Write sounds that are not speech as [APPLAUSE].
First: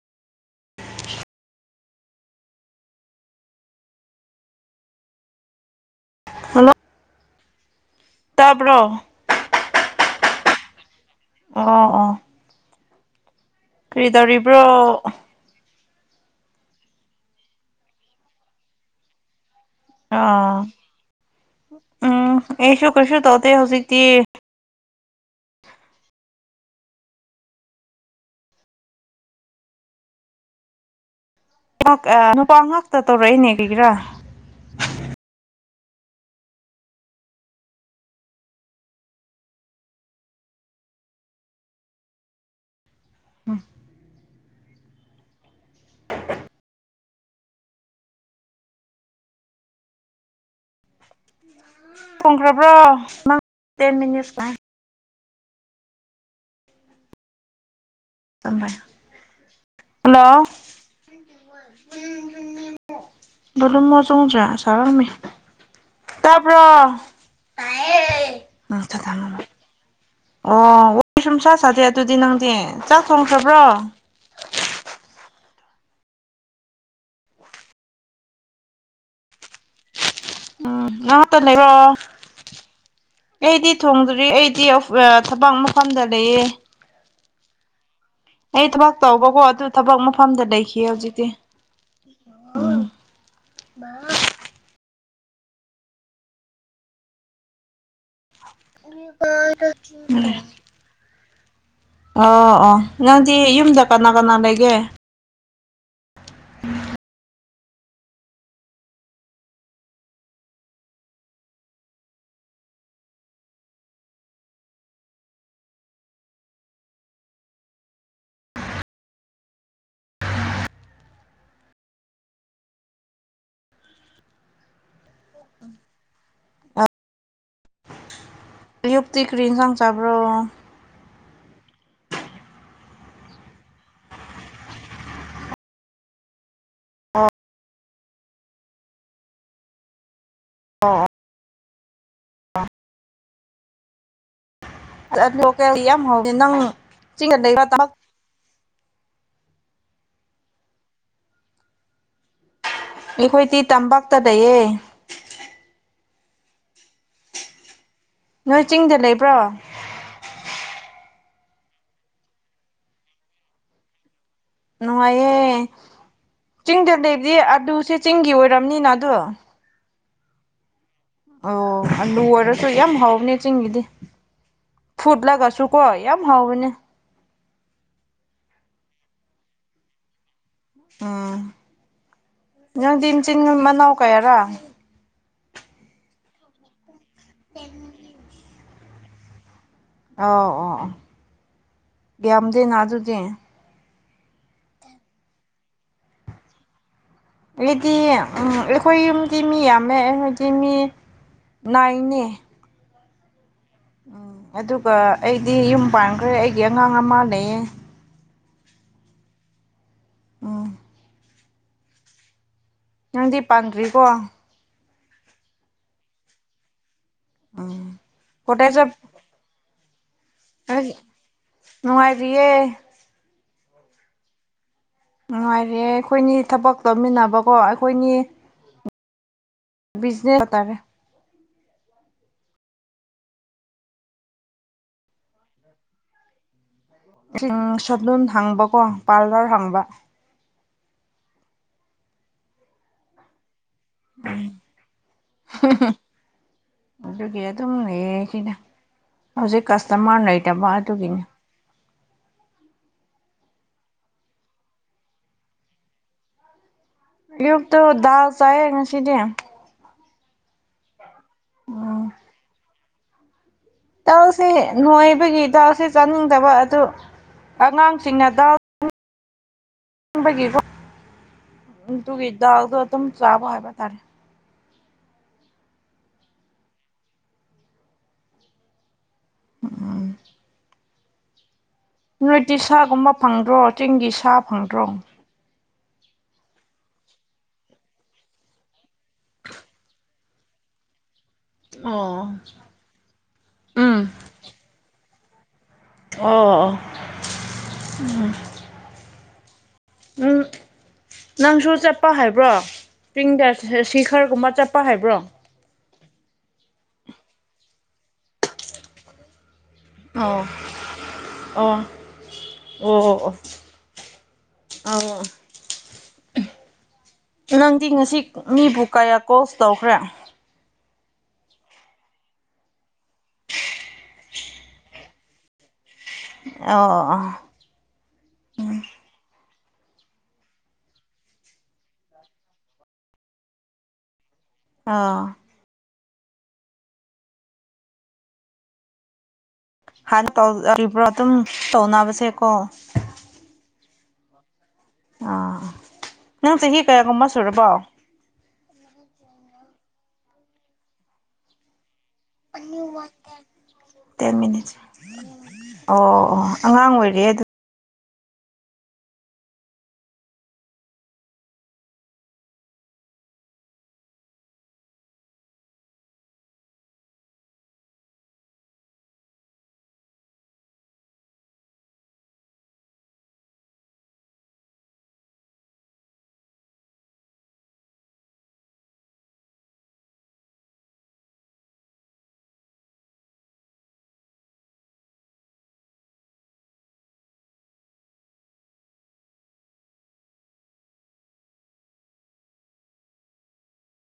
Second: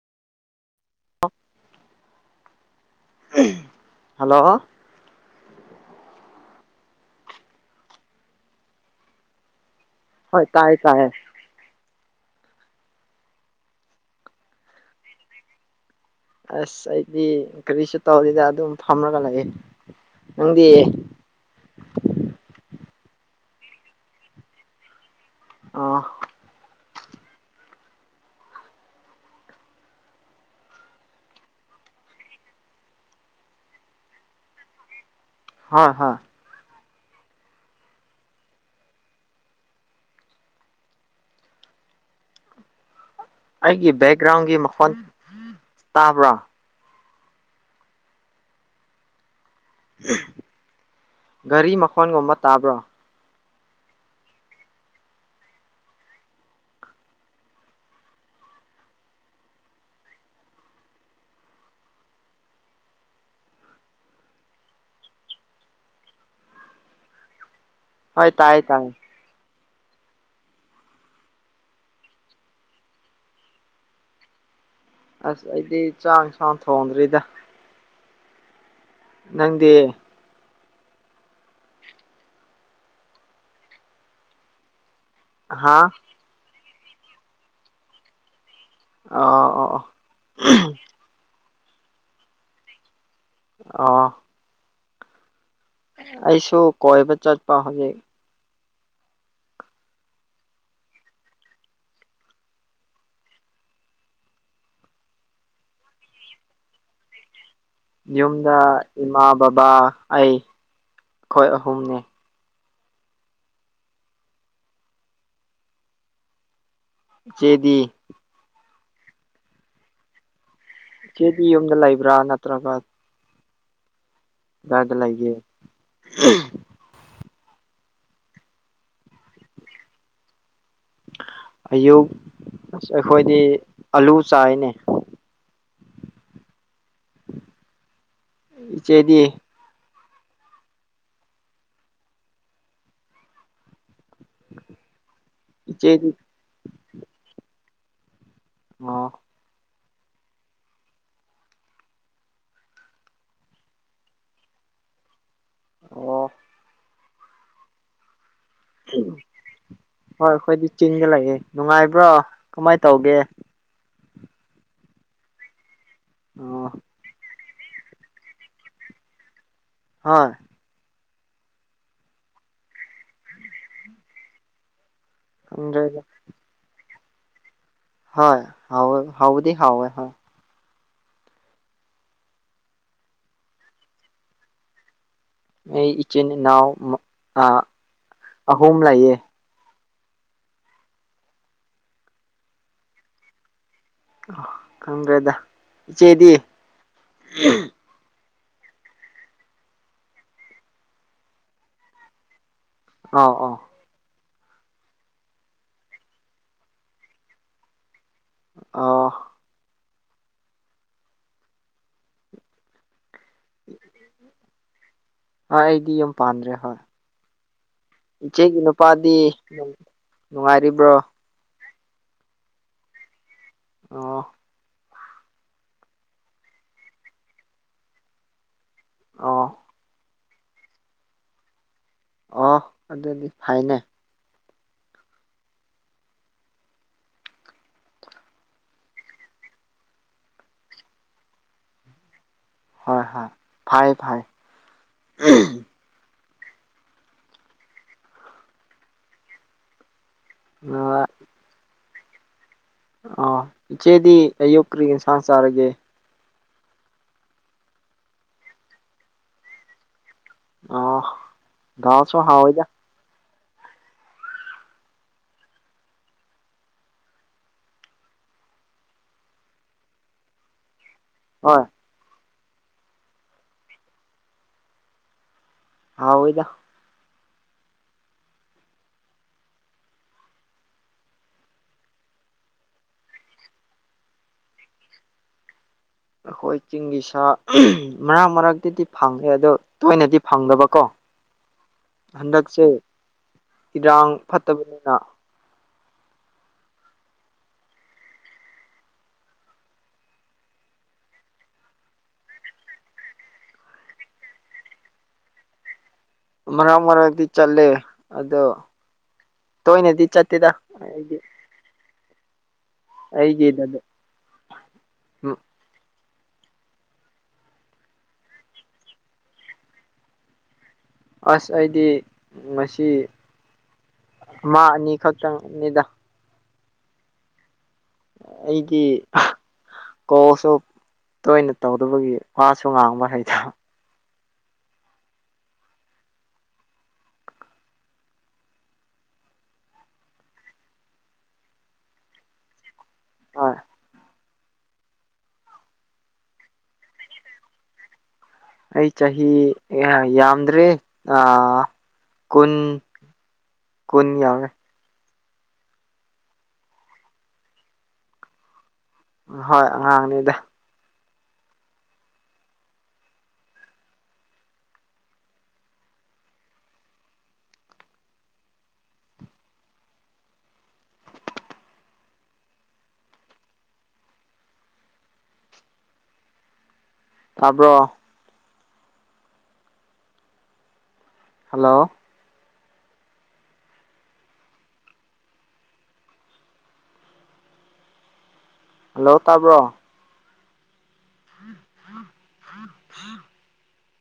Hello. Hello. ꯇꯄ꯭ꯔꯣ꯫ ꯍꯣꯏ ꯇꯥꯏ ꯇꯥꯏ꯫ ꯑꯣ ꯑꯣ꯫ ꯀꯔꯤ ꯇꯧꯔꯤꯕ꯭ꯔꯣ꯫ ꯑꯁ ꯑꯩꯗꯤ ꯀꯔꯤꯁꯨ ꯇꯧꯔꯤꯗ ꯑꯗꯨꯝ ꯐꯝꯂꯒ ꯂꯩꯑꯦ꯫ ꯑ ꯎꯝ ꯑꯦꯁꯨ ꯀꯁꯨ ꯇꯇꯩ ꯍꯧꯖꯤꯛꯇꯤ꯫ ꯑꯥ꯫ ꯉꯥ ꯅꯨꯄꯥ ꯉꯥꯛꯇ ꯇꯧꯔꯛꯏꯅꯦ ꯀꯩꯒꯤꯔꯥ꯫ ꯍꯣꯏ ꯍꯣꯏ꯫ ꯑꯩꯒꯤ ꯕꯦꯛꯒ꯭ꯔꯥꯎꯟꯒꯤ ꯃꯈꯣꯟ ꯇꯥꯕ꯭ꯔꯥ꯫ ꯒꯥꯔꯤ ꯃꯈꯣꯟꯒꯨꯝꯕ ꯇꯥꯕ꯭ꯔꯣ꯫ ꯇꯦꯟꯃꯤꯅꯤꯠ꯫ ꯍꯜꯂꯣ꯫ [UNINTELLIGIBLE] [UNINTELLIGIBLE] ꯇꯥꯄꯔꯣ꯫ ꯍꯣꯏ ꯇꯥꯏꯌꯦ ꯇꯥꯏ꯫ ꯑꯣ ꯋꯥꯔꯤ ꯁꯨꯝ ꯁꯥꯥ ꯁꯥꯗꯦ ꯑꯗꯨꯗꯤ ꯅꯪꯗꯤ ꯆꯥꯛ ꯊꯣꯡꯈ꯭ꯔꯕ꯭ꯔꯣ꯫ ꯑꯁ ꯑꯩꯗꯤ ꯆꯥꯛ ꯏꯪꯁꯥꯡ ꯊꯣꯡꯗ꯭ꯔꯤꯗ꯫ ꯅꯪꯗꯤ꯫ ꯎꯝ ꯉꯥꯛꯇ ꯂꯩꯔꯣ ꯑꯩꯗꯤ ꯊꯣꯡꯗ꯭ꯔꯤ ꯑꯩꯗꯤ꯫ ꯊꯕꯛ ꯍꯥ ꯃꯐꯝꯗ ꯂꯩꯌꯦ꯫ ꯑꯩ ꯊꯕꯛ ꯇꯧꯕꯀꯣ ꯑꯣ ꯑꯣ ꯑꯗꯨ ꯑꯣ ꯊꯕꯛ ꯃꯐꯝꯗ ꯂꯩꯈꯤ ꯍꯧꯖꯤꯛꯇꯤ ꯎꯝ꯫ ꯑꯣ꯫ ꯑꯩꯁꯨ ꯀꯣꯏꯕ ꯆꯠꯄ ꯍꯧꯖꯤꯛ꯫ [UNINTELLIGIBLE] ꯑꯣ ꯑꯣ ꯅꯪꯗꯤ ꯌꯨꯝꯗ ꯀꯅꯥ ꯀꯅꯥ ꯂꯩꯒꯦ꯫ ꯎꯝ꯫ ꯌꯨꯝꯗ ꯏꯃꯥ ꯕꯕꯥ ꯑꯩ ꯑꯩꯈꯣꯏ ꯑꯍꯨꯝꯅꯤ ꯆꯦꯗꯤ ꯀꯦꯗꯤ ꯌꯨꯝꯗ ꯂꯩꯕ꯭ꯔꯥ ꯅꯠꯇ꯭ꯔꯒ ꯗꯔꯗ ꯂꯥꯏꯦ ꯌꯨꯇ ꯀꯔꯤꯟ ꯆꯪꯆꯥꯕ꯭ꯔꯣ ꯑꯌꯨꯛ ꯑꯁ ꯑꯩꯈꯣꯏꯗꯤ ꯑꯂꯨ ꯆꯥꯏꯅꯦ ꯆꯦꯗꯤ ꯑꯥ [INAUDIBLE] ꯑ ꯂꯦ ꯏꯆꯦꯗꯤ ꯆꯗ [INAUDIBLE] ꯑ [UNINTELLIGIBLE] [INAUDIBLE] ꯑꯩꯈꯣꯏꯗꯤ ꯇꯄꯥꯛꯛꯇ ꯂꯩꯌꯦ ꯑꯣ ꯅꯣꯏ ꯆꯤꯡꯗ ꯂꯩꯕ꯭ꯔꯣ ꯍꯣꯏ ꯑꯩꯣꯏꯗꯤ ꯆꯤꯡꯖ ꯂꯒꯦ ꯅꯨꯡꯉꯥꯏꯕ꯭ꯔꯣ ꯀꯃꯥꯏꯅ ꯇꯧꯒꯦ ꯅꯨꯡꯉꯥꯏꯌꯦ ꯑꯣ ꯆꯤꯡꯗ ꯂꯩꯗꯤ ꯑꯗꯨꯁꯦ ꯆꯤꯡꯒꯤ ꯑꯣꯏꯔꯕꯅꯤꯅ ꯑꯗꯣ ꯍꯥ ꯑꯣ ꯑꯂꯨ ꯑꯣꯏꯔꯁꯨ ꯌꯥꯝ ꯍꯥꯎꯅꯦ ꯆꯤꯡꯒꯤꯗꯤ ꯐꯨꯠꯂꯒꯁꯨꯀꯣ ꯈꯪꯗ꯭ꯔꯦꯗ ꯌꯥꯝ ꯍꯥꯎꯕꯅꯦ ꯍꯣꯏ ꯍꯥꯎ ꯍꯥꯎꯗꯤ ꯍꯥꯎꯣꯏ ꯍ ꯎꯝ ꯅꯪꯗꯤꯤꯟ ꯆꯤꯟꯒꯨꯝ ꯃꯅꯥꯎ ꯀꯌꯥꯔꯥ ꯑꯩ ꯏꯆꯤꯟ ꯏꯅꯥꯎ ꯑꯍꯨꯝ ꯂꯩꯌꯦ ꯑ ꯑꯣ ꯌꯥꯝꯗꯦꯅ ꯑꯗꯨꯗꯤ ꯈꯪ꯭ꯔꯦꯗ ꯆꯦꯗꯤꯑꯦ ꯂꯩꯗꯤ [UNINTELLIGIBLE] ꯎꯝ ꯑꯩꯈꯣꯏ ꯌꯨꯝꯗꯤ ꯃꯤ ꯌꯥꯝꯃꯦ ꯍꯥꯏꯣꯏꯗꯤ ꯃꯤ ꯅꯥꯏꯅꯦ ꯑ ꯑ [UNINTELLIGIBLE] [INAUDIBLE] ꯎꯝ ꯑꯗꯨꯒ ꯑꯩꯗꯤ ꯌꯨꯝ ꯄꯥꯟꯈ꯭ꯔꯦ ꯑꯩꯒꯤ ꯑꯉꯥꯡ ꯑꯃ ꯂꯩꯌꯦ ꯑ [UNINTELLIGIBLE] [INAUDIBLE] ꯑ [UNINTELLIGIBLE] [INAUDIBLE] ꯅꯪꯗꯤ ꯄꯥꯟꯗ꯭ꯔꯤꯀꯣ ꯍꯣꯏ ꯑꯩꯗꯤ ꯌ ꯄꯥꯟꯗ꯭ꯔꯦ ꯍꯣꯏ ꯏꯆꯦꯒꯤ ꯀꯣꯂꯦꯖ ꯅꯨꯄꯥꯗꯤ ꯅꯨꯡꯉꯥꯏꯔꯤꯕ꯭ꯔꯣ ꯅꯨꯡꯉꯥꯏꯔꯤꯌꯦꯌꯦ ꯑꯣ ꯅꯨꯡꯉꯥꯏꯔꯦ ꯑꯩꯈꯣꯏꯅꯤ ꯊꯕꯛ ꯂꯧꯃꯤꯟꯅꯕꯀꯣ ꯑꯩꯈꯣꯏꯅꯤ ꯑ [UNINTELLIGIBLE] [INAUDIBLE] ꯕꯤꯖꯤꯅꯦꯁꯇꯥꯔꯦ ꯑ ꯑꯗꯨ ꯑꯗꯨꯗꯤ ꯐꯥꯏꯅꯦ ꯁꯗꯨꯟ ꯍꯪꯕꯀꯣ ꯄꯥꯔꯂꯔ ꯍꯪꯕ ꯍꯣꯏ ꯍꯣꯏ ꯐꯥꯏ ꯐꯥꯏ ꯒꯗ ꯀꯅ ꯍꯧꯖꯤꯛ ꯀꯥꯁ ꯁꯃꯥꯟꯅ ꯂꯩꯇꯕ ꯑꯗꯨꯒꯤꯅꯦ ꯑ ꯏꯆꯦꯗꯤ ꯑꯌꯨꯛ ꯀꯔꯤꯟꯁꯥꯡ ꯆꯥꯔꯒꯦ ꯌꯨꯕꯛꯇꯗꯥ ꯆꯑ ꯉ ꯁꯤꯗꯤ ꯑ ꯁꯨꯣ ꯍꯥꯎ ꯑꯣꯏ ꯑꯣꯏꯗ ꯗꯥꯎꯁꯦ ꯅꯣꯏꯕꯒꯤ ꯗꯥꯎꯁꯦ ꯆꯥꯅꯤꯡꯗꯕ ꯑꯗꯨ ꯑꯉꯥꯡꯁꯤꯡꯅꯗ ꯒꯤꯀꯣ ꯍꯣꯏ ꯑꯗꯨ ꯑꯗꯨꯒꯤ ꯗꯥꯎꯗꯣ ꯑꯗꯨꯝ ꯆꯥꯕ ꯍꯥꯏꯕ ꯇꯥꯔꯦ ꯍꯥꯎ ꯑꯣꯏꯣꯏꯗ ꯑ ꯅꯨꯃꯤꯠꯇꯤ ꯁꯥꯒꯨꯝꯕ ꯐꯪꯗ꯭ꯔꯣ ꯆꯤꯡꯒꯤ ꯁꯥ ꯐꯪꯗ꯭ꯔꯣ ꯑꯣ ꯑꯩꯈꯣꯏ ꯆꯤꯡꯒꯤ ꯁꯥ ꯃꯔꯛ ꯃꯔꯛꯇꯗꯤ ꯐꯪꯉꯦ ꯑꯗꯣ ꯇꯣꯏꯅꯗꯤ ꯐꯪꯗꯕꯀꯣ ꯑꯣ ꯍꯟꯗꯛꯁꯦ ꯑꯣ ꯏꯔꯥꯡ ꯐꯠꯇꯕꯅꯤꯅ ꯑꯣ ꯎ ꯎꯝ ꯅꯪꯁꯨ ꯆꯠꯄ ꯍꯥꯏꯕ꯭ꯔꯣ ꯆꯤꯡꯗ ꯁꯤ ꯈꯔꯒꯨꯝꯕ ꯆꯠꯄ ꯍꯥꯏꯕ꯭ꯔꯣ ꯃꯔꯛ ꯃꯔꯥꯡꯗꯤ ꯆꯠꯂꯦ ꯑꯗꯣ ꯇꯣꯏ ꯅꯗꯤ ꯆ ꯑꯣ ꯇꯗ ꯑꯣ ꯑꯣ ꯑ ꯅꯪꯗꯤ ꯉꯁꯤ ꯃꯤꯕꯨ ꯀꯌꯥ ꯀꯣꯁ ꯇꯧꯈ꯭ꯔꯦ ꯑꯁ ꯍꯥꯏꯗꯤ ꯃꯁꯤ ꯃꯥ ꯑꯅꯤ ꯈꯛꯇꯪꯅꯤꯗ ꯑꯣ ꯑꯩꯗꯤ ꯀꯣꯁꯨ ꯇꯣꯏꯅ ꯇꯧꯗꯕꯒꯤ ꯃꯥꯁꯨ ꯉꯥꯡꯕ ꯍꯩꯗ ꯑꯥ ꯍꯥꯟꯅ ꯇꯧꯔꯤꯕ꯭ꯔꯣ ꯑꯗꯨꯝ ꯇꯧꯅꯕꯁꯦ ꯀꯣ ꯍꯣꯏ ꯑꯥ ꯅꯪ ꯆꯍꯤ ꯀꯌꯥꯒꯨꯝꯕ ꯁꯨꯔꯕꯣ ꯑꯩ ꯆꯍꯤ ꯌꯥꯝꯗ꯭ꯔꯦ ꯑ ꯇꯔ ꯌꯧꯔꯦ ꯃꯤꯅꯤꯁꯦ ꯑꯣ ꯑꯣ ꯑꯉꯥꯡ ꯑꯣꯏꯔꯦ ꯑꯗꯨ ꯍꯣꯏ ꯑꯉꯥꯡꯅꯤꯗ ꯇꯄ꯭ꯔꯣ ꯍꯜꯂꯣ ꯍꯜꯂꯣ ꯇꯥꯕ꯭ꯔꯣ ꯑ ꯑ ꯑ